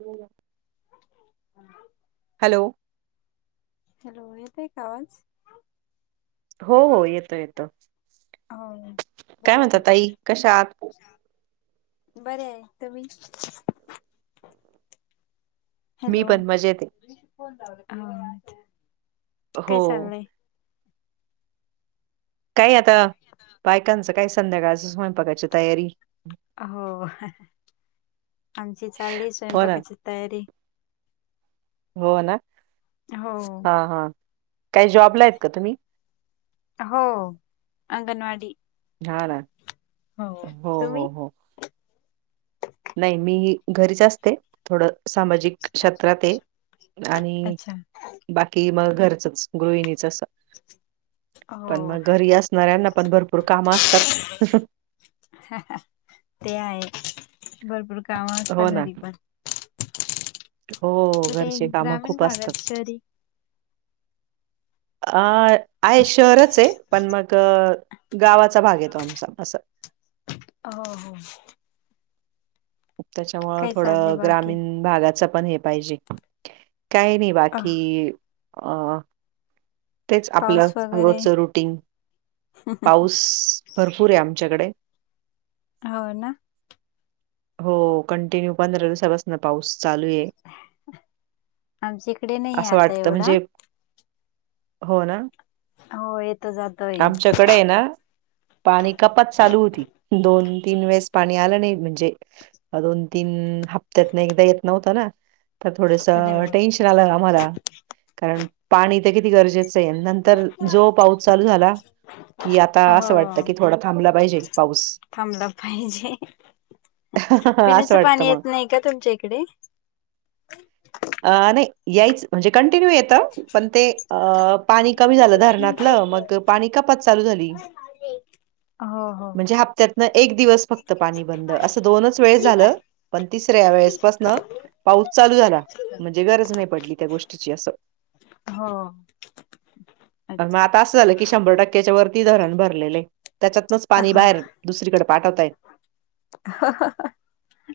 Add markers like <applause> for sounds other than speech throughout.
होय. हम् <inaudible> हॅलो, येत आहे का आवाज? हो हो येतो येतो, हो. काय बोला म्हणता ना ताई कशा आहात? बरे आहे, तुम्ही? मी हॅलो, पण मजेत आहे काय हो चाललंय? काय आता बायकांचं काय संध्याकाळच स्वयंपाकाची तयारी. हो आमची चालली हो ना स्वयंपाकाची तयारी. हो ना हो हा हा काही जॉबला आहेत का तुम्ही! हो अंगणवाडी. हा ना. हो, तुम्ही? हो हो नाही मी घरीच असते. थोडं सामाजिक क्षेत्रात आहे आणि अच्छा बाकी बाकी मग घरचच गृहिणीच अस. पण हो मग घरी असणाऱ्यांना पण भरपूर काम असतात. ते आहे भरपूर काम हो असतात ना घरी पण. हो कुठे घरचे कामं ग्रामीण खूप असतात भागात शहरी? अ आहे शहरच आहे पण मग गावाचा भाग येतो आमचा असं. ह हो. त्याच्यामुळं काय चाललंय थोडं बाकी? ग्रामीण भागाच पण हे पाहिजे काही नाही अ बाकी अ तेच आपलं पाऊस वगैरे रोजच रुटीन पाऊस भरपूर आहे आमच्याकडे. हो ना. हो कंटिन्यू पंधरा दिवसा पासुन पाऊस चालू आहे आमच्या इकडे नाही असं आता वाटत एवढा म्हणजे हो ना. हो येतो, जात आमच्याकडे आहे ना पाणी कपात चालू होती दोन, तीन वेळेस पाणी आलं नाही म्हणजे दोन, तीन हप्त्यातन एकदा येत नव्हता ना. तर थोडस अरे टेन्शन आलं आम्हाला कारण पाणी तर किती गरजेच नंतर जो पाऊस बाप. चालू झाला. कि आता असं वाटतं हो की थोडा थांबला पाहिजे पाऊस. थांबला पाहिजे असं पिण्याचं वाटतं पाणी मग येत नाही का तुमच्या इकडे? अ नाही यायच म्हणजे कंटिन्यू येतं पण ते अ पाणी कमी झालं धरणातलं मग पाणी कपात चालू झाली. हो. हो म्हणजे हप्त्यातन एक दिवस फक्त पाणी बंद असं दोनच वेळेस झालं. पण तिसऱ्या वेळेसपासन पाऊस चालू झाला म्हणजे गरज नाही पडली त्या गोष्टीची अस हो अच्छा अस झालं की शंभर टक्क्याच्या वरती धरण भरलेले आहे त्याच्यात्नच पाणी हो बाहेर दुसरीकडे पाठत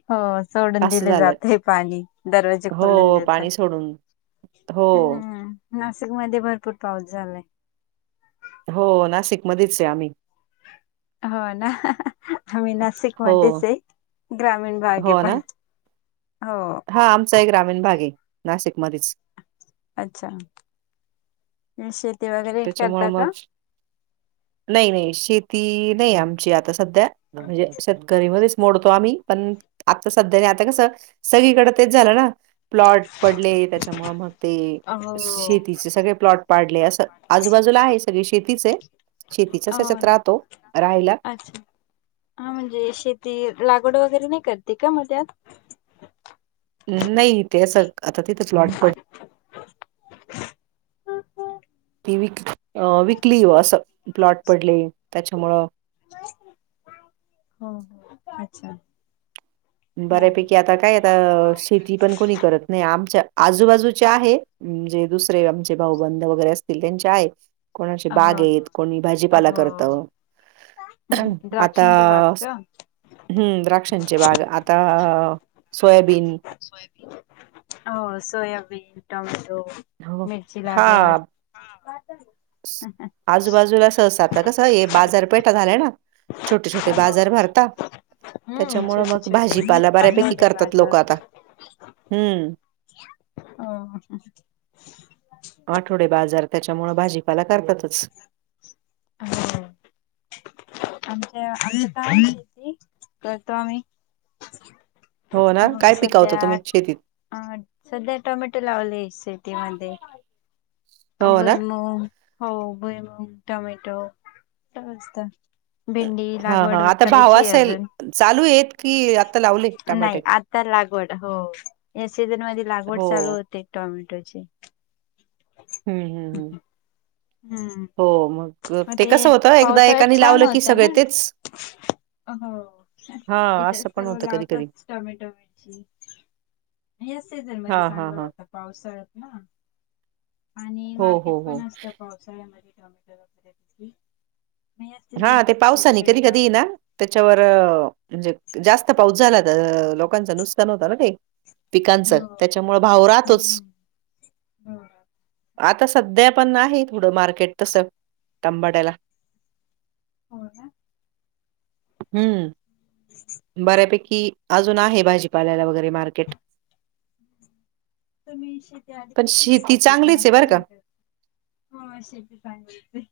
हो सोडून असं दिले झालं. जाते पाणी दरवाजे हो, खोलून देतात पाणी सोडून. हो, हम् नाशिक मध्ये भरपूर पाऊस झालाय हो नाशिक मधेच आहे आम्ही हो ना आम्ही हो, नाशिकमध्येच आहे ग्रामीण भाग आहे पण हो हा आमचा ही ग्रामीण भाग आहे नाशिकमध्येच अच्छा शेती वगैरे त्याच्यामुळ करता का मग नाही नाही शेती नाही आमची आता सध्या म्हणजे शेतकरीमध्येच मोडतो आम्ही पण आता सध्या नाही आता कस सगळीकडे तेच झालं ना प्लॉट पडले त्याच्यामुळे मग ते हो हो शेतीचे सगळे प्लॉट पाडले असं आजूबाजूला आहे सगळी शेतीच आहे शेतीच्या याच्यात ना राहतो राहायला अच्छा हा म्हणजे शेती लागवड वगैरे नाही करते का मग त्यात नाही ते असं आता तिथे प्लॉट पडले ती विक विकली असं प्लॉट पडले त्याच्यामुळं ह हा अच्छा बरं. बऱ्यापैकी आता काय शेती पण कोणी करत नाही आमच्या आजूबाजूच्या आहे म्हणजे दुसरे आमचे भाऊबंध वगैरे असतील त्यांचे आहे कोणाची हा बाग आहे हा कोणी भाजीपाला करत हो आता द्राक्षांचे बाग का? हम्म द्राक्षांचे बाग आता आ सोयाबीन हो सोयाबीन टमॅटो हो मिरची हा. लागवड हा आजूबाजूला सहसा आता कस हे बाजारपेठा झाल्या ना छोटे छोटे हो बाजार भरता हम्म त्याच्यामुळं छोटे मग छोटे भाजीपाला बऱ्यापैकी आठवडे करतात बाजार लोक आता हम्म ह आठवडे बाजार त्यांच्यामुळे भाजीपाला करतात हो आमच्या आता आहे शेती करतो आम्ही हो ना काय पिकवता तुम्ही शेतीत आ सध्या टोमॅटो लावले शेतीमध्ये हो ना? भुईमूग हो भुईमूग टोमॅटो असंच असत भेंडी हां, हां. लागवड आता भाव करायची आहे असेल अजून चालू आहेत की आता लावले टमाटे? नाही आत तर लागवड हो या सीझन मध्ये लागवड चालू हो. होते टोमॅटोची हं, हं, हम् हं. हम हम्म हो, अ, मग ते कसं होतं एकदा पावसाळ्यात एकाने छान लावलं की होतं सगळे ना तेच हो हां, इथे असं पण सर्व होतं कधी-कधी. लावतात टोमॅटो या सीझन मध्ये हां, हां, चांगलं हां. होतं पावसाळ्यात ना आणि हो, मार्केट हो, हो. पण असतं पावसाळ्यामध्ये टोमॅटो वगैरे मग या सीझन हा ते मध्ये पावसानी कधी, शेतकरी कधी ये ना लावतात त्याच्यावर म्हणजे, जास्त पाऊस झाला तर लोकांच नुसकान होत ना ते. पिकांच हो त्याच्यामुळ भाव राहतोच. हम्म हो आता सध्या पण आहे थोडं मार्केट तसं टमॅट्याला. हो ना? हम्म. <inaudible> बऱ्यापैकी अजून आहे भाजीपाल्याला वगैरे मार्केट. तुम्ही शेती पण आधीपासून शेती नाही <unintelligible> तिथ चांगलीच आहे बरं आता नाही का. <unintelligible>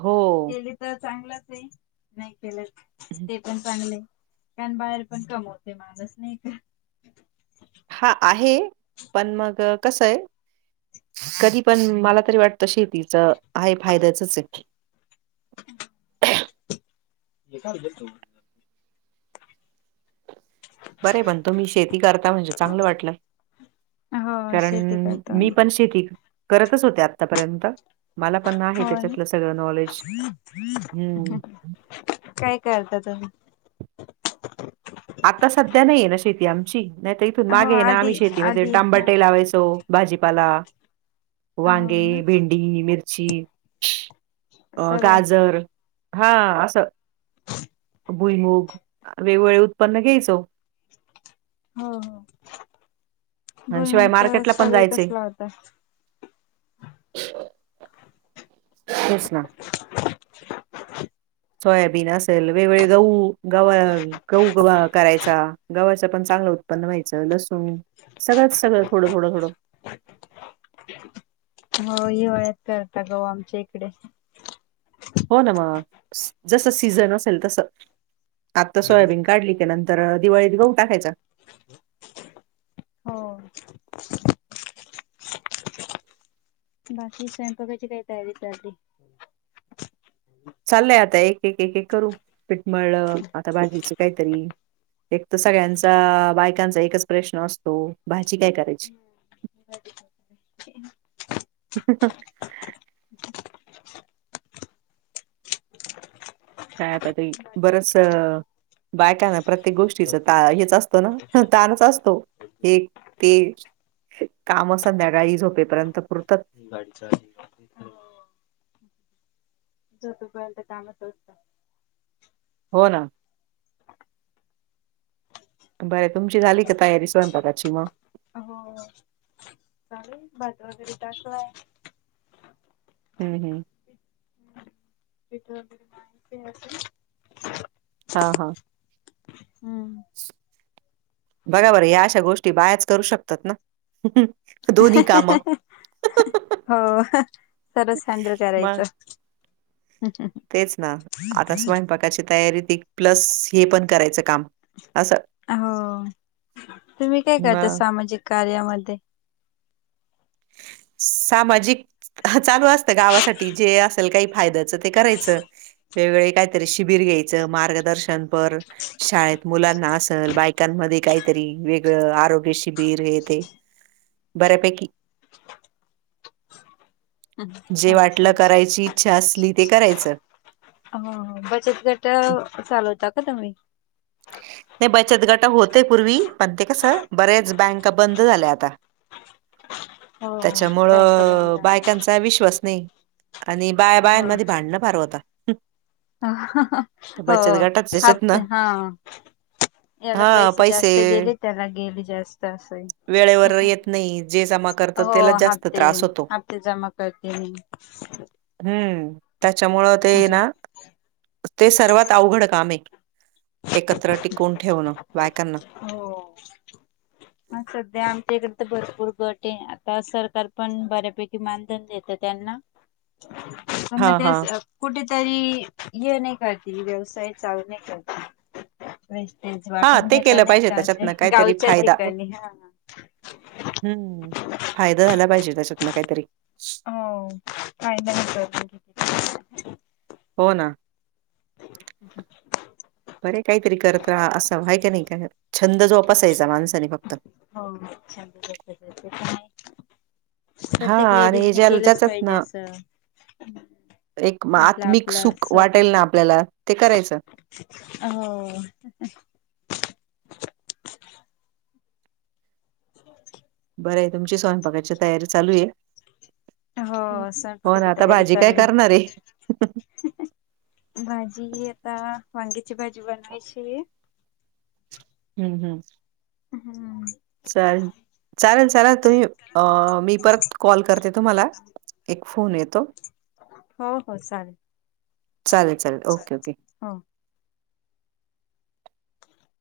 हो. केली तर चांगलंच आहे, नाही केली ते पण चांगलं आहे. कारण, बाहेर पण कमवते माणूस नाही का? हा आहे, पण मग कसंय कधी पण मला तरी वाटतं शेतीचं आहे, फायद्याचच आहे. <inaudible> बरय पण, तुम्ही शेती करता, म्हणजे चांगलं वाटलं. हो कारण, शेती करतो मी आम्ही. पण शेती करतच होते आतापर्यंत. मला पण आहे हो ना, त्याच्यातलं सगळं नॉलेज. हम्म. काय करता तुम्ही? आता सध्या नाही आहे ना शेती आमची, नाहीत हो मागे आहे ना, आम्ही आधी शेतीमध्ये आधी हा. टम्बाटे लावायचो भाजीपाला. हो वांगे, ना भेंडी, मिरची अ सर्व गाजर हा असं भुईमग वेगवेगळे उत्पन्न घ्यायचो. हो, हो, आणि बोल शिवाय मार्केटला पण जायचे. मग <unintelligible> <inaudible> तेच ना. सोयाबीन असेल, वेगवेगळे गहू गवा गहू गवा करायचा, गव्हाच पण चांगलं उत्पन्न व्हायचं, लसू न सगळंच सगळं थोडं, थोडं, थोडं. हो <unintelligible> करता गहू आमच्या इकडे. हो ना मग, जस सीझन असेल तस आता सोयाबीन काढली त्या नंतर दिवाळीत गहू टाकायचा. हो. बाकी स्वयंपाकाची काय तयारी चालूय? चाललंय आता एक एक, एक एक करू, पिट मळल, आता भाजीच काहीतरी. एक तर सगळ्यांचा बायकांचा एकच प्रश्न असतो, भाजी काय करायची? <inaudible> काय आता ते बरस बायकांना प्रत्येक गोष्टीच ता हेच असतो ना, ताणच असतो. हे ते काम संध्याकाळी झोपेपर्यंत पुरतात. गाडी चा <unintelligible> झोपेपर्यंत कामच असतं. हो ना. बरं, तुमची झाली का तयारी स्वयंपाकाची मग? अहो <unintelligible> भात वगैरे तासो हाय. हम्म हम्म. पिठलं बी नाय पियायचं. हा हा. हम्म. बरोबर आहे या अशा गोष्टी बायाच करू शकतात ना. दोन्ही कामं. हो सर्वच हँडल मग. करायचं. तेच ना आता स्वयंपाकाची तयारी ती प्लस हे पण करायचं काम. असं. हो तुम्ही काय करते मग. सामाजिक कार्यामध्ये? सामाजिक चालू असतं गावासाठी जे असेल काही फायद्याचं ते करायचं वेगवेगळे काय तरी शिबिर घ्यायच मार्गदर्शनपर शाळेत मुलांना असल बाय कान मध्ये काहीतरी वेगळ आरोग्य शिबिर हे ते बऱ्यापैकी जे अच्छा वाटलं करायची इच्छा असली ते करायचं. हो हो बचत गटा चालवता का तुम्ही? नाही बचत गटा होतय पूर्वी पण ते कसं बरेच बँका बंद झाल्या आता. हो हो बँक बंद त्याच्यामुळं झाल्या. बायकांच त्या विश्वास नाही आणि बाया हो बायांमध्ये भांडणं फार होता. हो बचत गटात त्याच्यात हाफते ना हा. याला पैसे जास्त गेले त्याला गेले जास्त असं वेळेवर आहे. येत नाही जे जमा करतात हो त्याला जास्त हाप्तेन त्रास होतो. हाप्ते जमा करते मी. हम्म त्याच्यामुळं ते ना ते सर्वात अवघड काम आहे. एकत्र टिकून ठेवणं बायकां. हो. हा सध्या आमच्या इकडे तर भरपूर गट आहे आता सरकार पण बऱ्यापैकी मानधन देतं त्यांना पण हा म हा. तेच अ कुठेतरी ये नाही करतील व्यवसाय चालू नाही करतील. वेस्टेज हा वाटून ते घेता केलं नाही पाहिजे का त्याच्यातनं गावच्या काहीतरी गावच्या फायदा ठिकाणी हा. हम्म फायदा झाला पाहिजे त्याच्यातनं काहीतरी. हो फायदा <unintelligible> काहीतरी. हो ना. <unintelligible> बरे काहीतरी करत राहा असंय व्हाय क नाही काय <unintelligible> छंद जोपसायचा माणसाने फक्त. हो छंद जोपासायचा ते पण आहे. हा प्रत्येक आणि लेडीजनी ज्या केलंच ज्याच्यात पाहिजे ना असं हम्म. एक म आत्मिक सुख वाटेल ना आपल्याला ते करायचं. हो. <unintelligible> बरं आहे तुमची स्वयंपाकाची तयारी चालू आहे? हो हो स्वयंपाकाची ना आता तयारी भाजी काय चालली करणार आहे? भाजी आता वांग्याची भाजी बनवायची आहे. हम्म हम्म. हम्म. चाल, चालेल चाला तुम्ही अ मी परत कॉल करते तुम्हाला. एक फोन येतो. हो हो चालेल. चालेल, चालेल, ओके, ओके. हां.